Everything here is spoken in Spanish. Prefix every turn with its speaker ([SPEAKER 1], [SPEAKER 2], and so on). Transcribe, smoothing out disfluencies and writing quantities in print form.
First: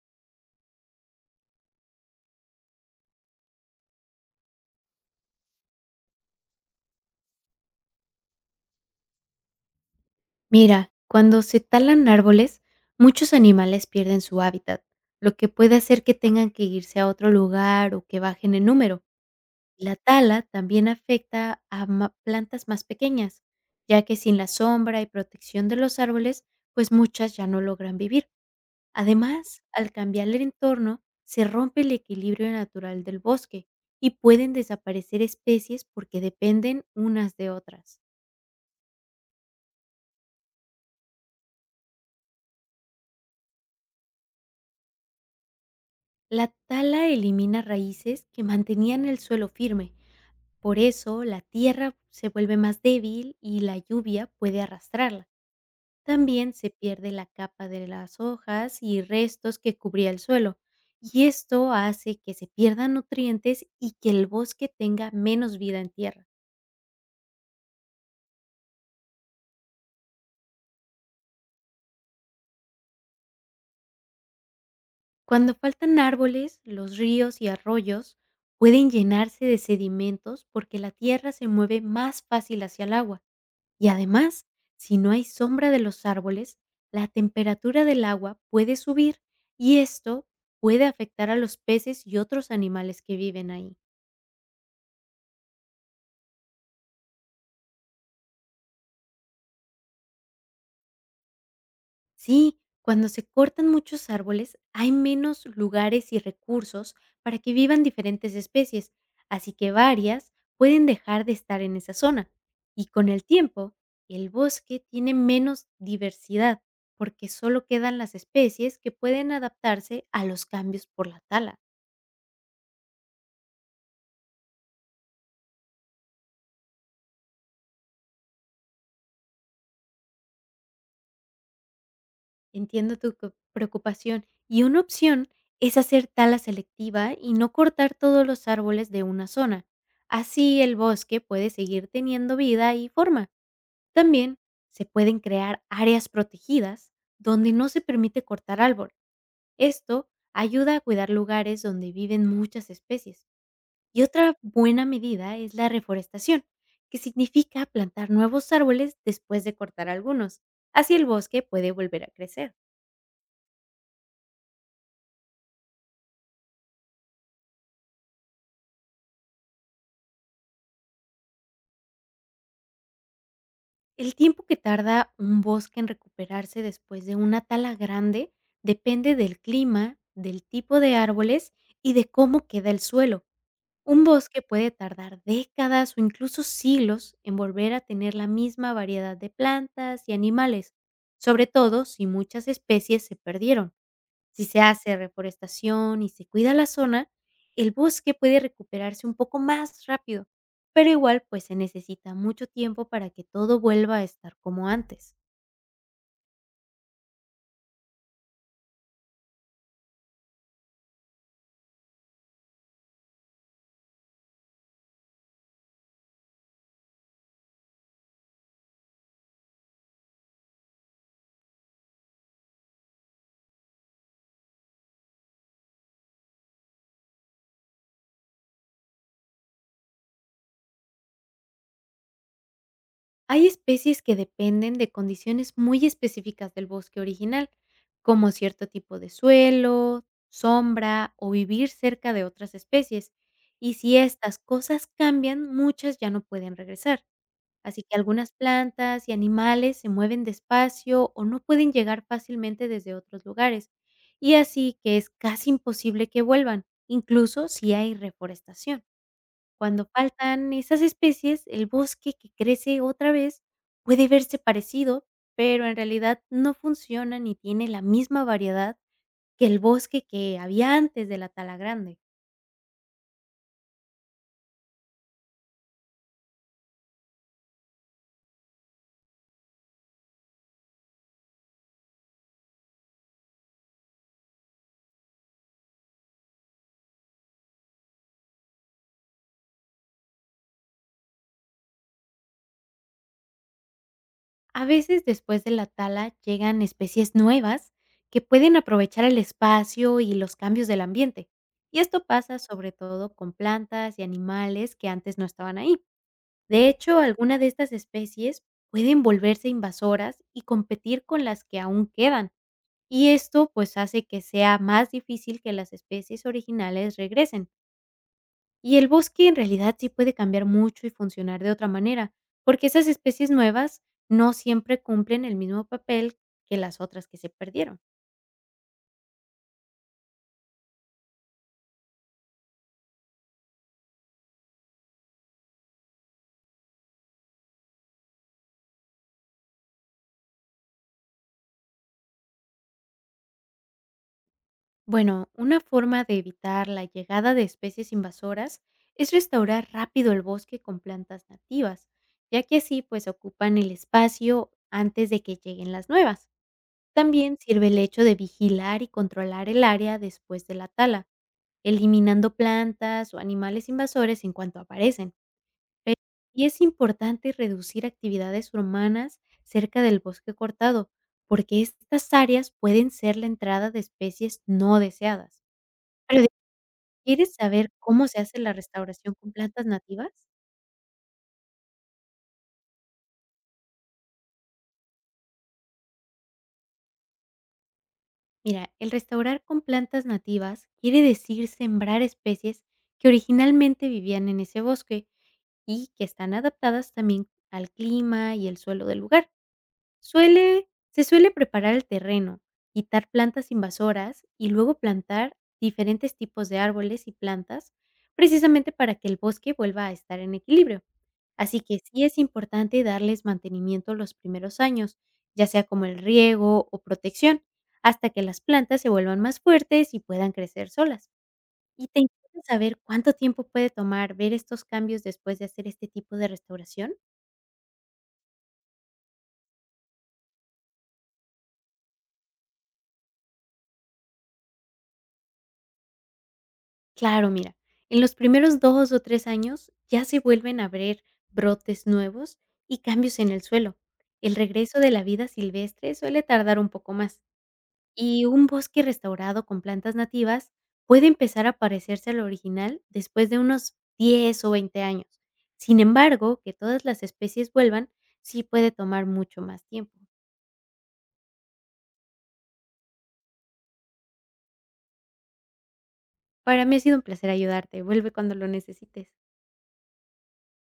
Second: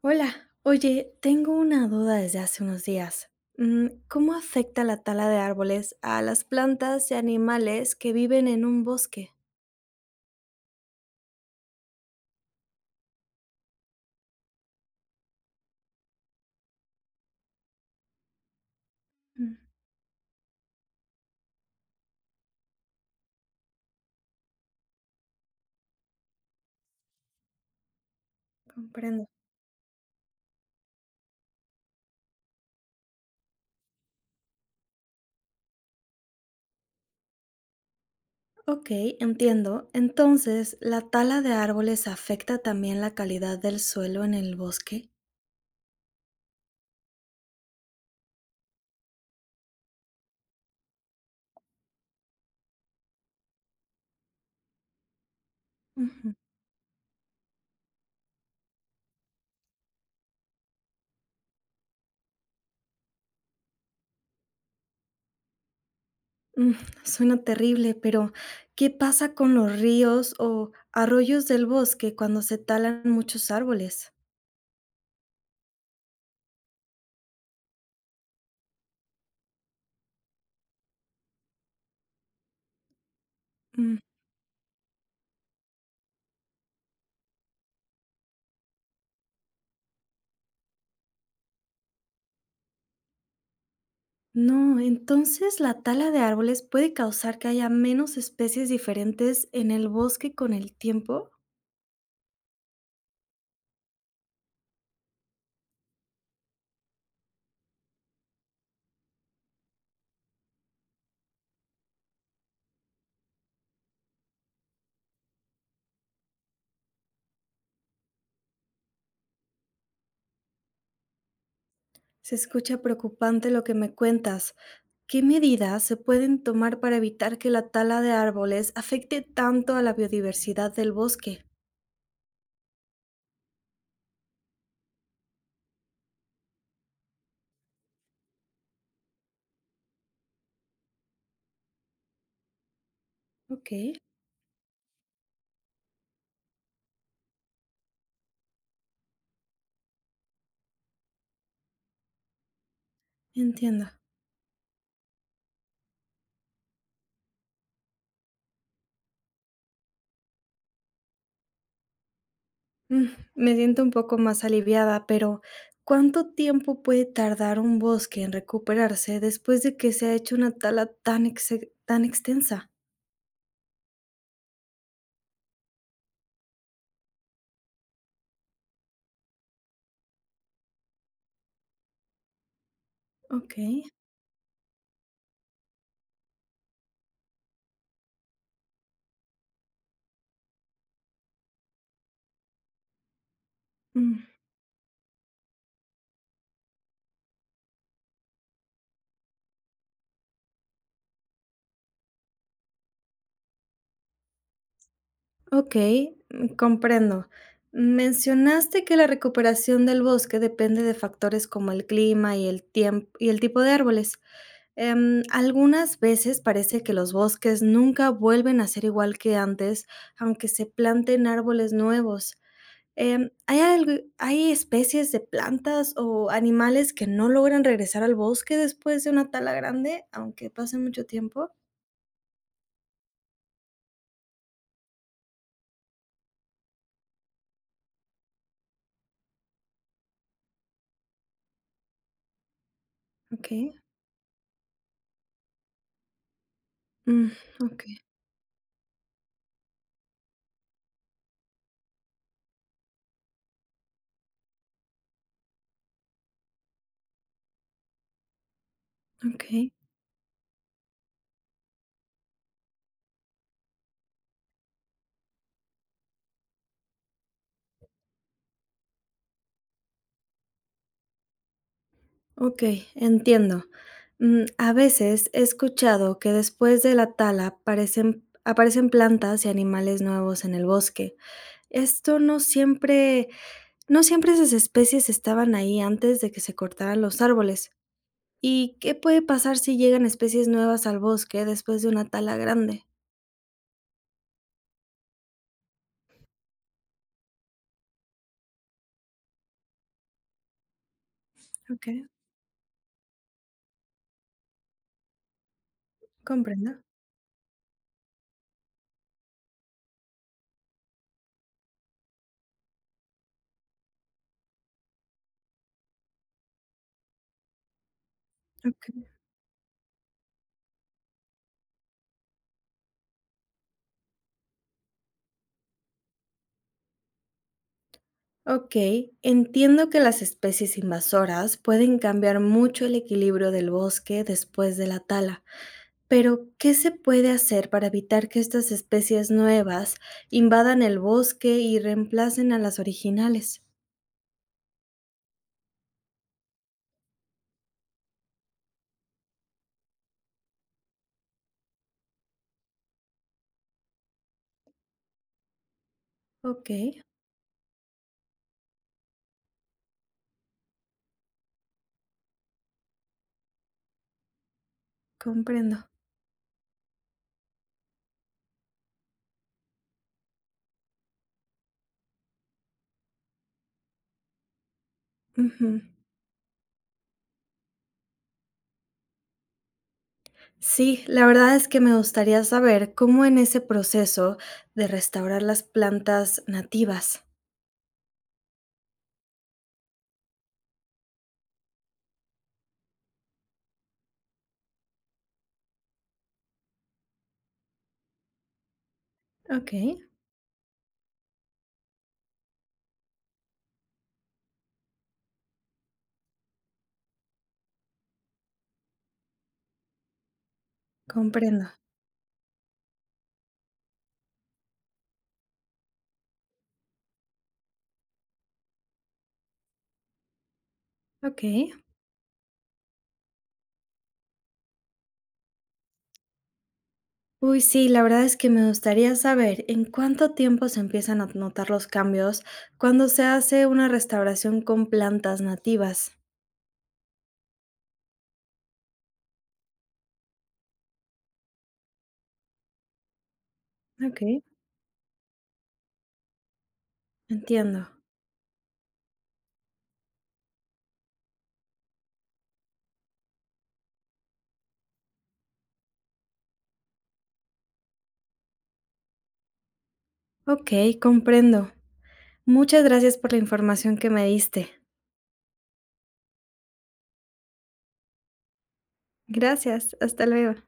[SPEAKER 1] Hola, oye, tengo una duda desde hace unos días. ¿Cómo afecta la tala de árboles a las plantas y animales que viven en un bosque?
[SPEAKER 2] Mira, cuando se talan árboles, muchos animales pierden su hábitat, lo que puede hacer que tengan que irse a otro lugar o que bajen en número.
[SPEAKER 1] Mm,
[SPEAKER 2] La tala también afecta a plantas más pequeñas, ya que sin la sombra y protección de los árboles, pues muchas ya no logran vivir.
[SPEAKER 1] comprendo.
[SPEAKER 2] Además, al cambiar el entorno, se rompe el equilibrio natural del bosque y pueden desaparecer especies porque dependen unas de otras.
[SPEAKER 1] Ok, entiendo. Entonces, ¿la tala de árboles afecta también la calidad del suelo en el bosque?
[SPEAKER 2] La tala elimina raíces que mantenían el suelo firme, por eso la tierra se vuelve más débil y la lluvia puede arrastrarla.
[SPEAKER 1] Ujú.
[SPEAKER 2] También se pierde la capa de las hojas y restos que cubría el suelo, y esto hace que se pierdan nutrientes y que el bosque tenga menos vida en tierra.
[SPEAKER 1] Mm, Suena terrible, pero ¿qué pasa con los ríos o arroyos del bosque cuando se talan muchos árboles?
[SPEAKER 2] Cuando faltan árboles, los ríos y arroyos pueden llenarse de sedimentos porque la tierra se mueve más fácil hacia el agua. Y además, si no hay sombra de los árboles, la temperatura del agua puede subir y esto puede afectar a los peces y otros animales que viven ahí.
[SPEAKER 1] No, entonces la tala de árboles puede causar que haya menos especies diferentes en el bosque con el tiempo.
[SPEAKER 2] Sí, cuando se cortan muchos árboles, hay menos lugares y recursos para que vivan diferentes especies, así que varias pueden dejar de estar en esa zona. Y con el tiempo, el bosque tiene menos diversidad porque solo quedan las especies que pueden adaptarse a los cambios por la tala.
[SPEAKER 1] Se escucha preocupante lo que me cuentas. ¿Qué medidas se pueden tomar para evitar que la tala de árboles afecte tanto a la biodiversidad del bosque?
[SPEAKER 2] Entiendo tu preocupación. Y una opción es hacer tala selectiva y no cortar todos los árboles de una zona. Así el bosque puede seguir teniendo vida y forma.
[SPEAKER 1] Ok,
[SPEAKER 2] También se pueden crear áreas protegidas donde no se permite cortar árbol. Esto ayuda a cuidar lugares donde viven muchas especies.
[SPEAKER 1] entiendo.
[SPEAKER 2] Y otra buena medida es la reforestación, que significa plantar nuevos árboles después de cortar algunos. Así el bosque puede volver a crecer.
[SPEAKER 1] Mm, Me siento un poco más aliviada, pero ¿cuánto tiempo puede tardar un bosque en recuperarse después de que se ha hecho una tala tan extensa?
[SPEAKER 2] El tiempo que tarda un bosque en recuperarse después de una tala grande depende del clima, del tipo de árboles y de cómo queda el suelo.
[SPEAKER 1] Ok.
[SPEAKER 2] Un bosque puede tardar décadas o incluso siglos en volver a tener la misma variedad de plantas y animales, sobre todo si muchas especies se perdieron.
[SPEAKER 1] Mm.
[SPEAKER 2] Si se hace reforestación y se cuida la zona, el bosque puede recuperarse un poco más rápido, pero igual pues se necesita mucho tiempo para que todo vuelva a estar como antes.
[SPEAKER 1] Ok, mm, comprendo. Mencionaste que la recuperación del bosque depende de factores como el clima y el tiempo y el tipo de árboles. Algunas veces parece que los bosques nunca vuelven a ser igual que antes, aunque se planten árboles nuevos. Em, ¿hay algo- ¿Hay especies de plantas o animales que no logran regresar al bosque después de una tala grande, aunque pase mucho tiempo?
[SPEAKER 2] Hay especies que dependen de condiciones muy específicas del bosque original, como cierto tipo de suelo, sombra o vivir cerca de otras especies,
[SPEAKER 1] Ok,
[SPEAKER 2] y si estas cosas cambian, muchas ya no pueden regresar.
[SPEAKER 1] mm, ok,
[SPEAKER 2] Así que algunas plantas y animales se mueven despacio o no pueden llegar fácilmente desde otros lugares, y así que es casi imposible que vuelvan, incluso si hay reforestación.
[SPEAKER 1] ok.
[SPEAKER 2] Cuando faltan esas especies, el bosque que crece otra vez puede verse parecido, pero en realidad no funciona ni tiene la misma variedad que el bosque que había antes de la tala grande.
[SPEAKER 1] Ok, entiendo. A veces he escuchado que después de la tala aparecen plantas y animales nuevos en el bosque. Esto no siempre, No siempre esas especies estaban ahí antes de que se cortaran los árboles. ¿Y qué puede pasar si llegan especies nuevas al bosque después de una tala grande?
[SPEAKER 2] A veces después de la tala llegan especies nuevas que pueden aprovechar el espacio y los cambios del ambiente. Y
[SPEAKER 1] Ok,
[SPEAKER 2] esto pasa sobre todo con plantas y animales que antes no estaban ahí. De
[SPEAKER 1] comprendo.
[SPEAKER 2] hecho, algunas de estas especies pueden volverse invasoras y competir con las que aún quedan. Y esto pues hace que sea más difícil que las especies originales regresen. Y el
[SPEAKER 1] Ok,
[SPEAKER 2] bosque en realidad sí puede cambiar mucho y funcionar de otra manera, porque esas especies nuevas no siempre cumplen el mismo papel que las otras que se perdieron.
[SPEAKER 1] ok, entiendo que las especies invasoras pueden cambiar mucho el equilibrio del bosque después de la tala. Pero, ¿qué se puede hacer para evitar que estas especies nuevas invadan el bosque y reemplacen a las originales?
[SPEAKER 2] Bueno, una forma de evitar la llegada de especies invasoras es restaurar rápido el bosque con plantas nativas, ya que así pues ocupan el espacio antes de que lleguen las nuevas.
[SPEAKER 1] Ok,
[SPEAKER 2] También sirve el hecho de vigilar y controlar el área después de la tala, eliminando plantas o animales invasores en cuanto aparecen.
[SPEAKER 1] comprendo.
[SPEAKER 2] Eh, y es importante reducir actividades humanas cerca del bosque cortado, porque estas áreas pueden ser la entrada de especies no deseadas.
[SPEAKER 1] Ujú.
[SPEAKER 2] Pero ¿quieres saber cómo se hace la restauración con plantas nativas?
[SPEAKER 1] Sí, la verdad es que me gustaría saber cómo en ese proceso de restaurar las plantas nativas.
[SPEAKER 2] Mira, el restaurar con plantas nativas quiere decir sembrar especies que originalmente vivían en ese bosque y que están adaptadas también al clima y el suelo del lugar.
[SPEAKER 1] Ok,
[SPEAKER 2] Suele se suele preparar el terreno, quitar plantas invasoras y luego plantar diferentes tipos de árboles y plantas, precisamente para que el bosque vuelva a estar en equilibrio. Así
[SPEAKER 1] comprendo.
[SPEAKER 2] que sí es importante darles mantenimiento los primeros años, ya sea como el riego o protección, hasta que las plantas se vuelvan más fuertes y puedan crecer solas.
[SPEAKER 1] Ok.
[SPEAKER 2] ¿Y te interesa saber cuánto tiempo puede tomar ver estos cambios después de hacer este tipo de restauración?
[SPEAKER 1] Uy, sí, la verdad es que me gustaría saber en cuánto tiempo se empiezan a notar los cambios cuando se hace una restauración con plantas nativas.
[SPEAKER 2] Claro, mira, en los primeros 2 o 3 años ya se vuelven a ver brotes nuevos y cambios en el suelo.
[SPEAKER 1] Ok.
[SPEAKER 2] El regreso de la vida silvestre suele tardar un poco más,
[SPEAKER 1] Entiendo.
[SPEAKER 2] y un bosque restaurado con plantas nativas puede empezar a parecerse al original después de unos 10 o 20 años. Sin embargo, que todas las especies vuelvan sí puede tomar mucho más tiempo.
[SPEAKER 1] Okey, comprendo. Muchas gracias por la información que me diste.
[SPEAKER 2] Para mí ha sido un placer ayudarte. Vuelve cuando lo necesites.
[SPEAKER 1] Gracias, hasta luego.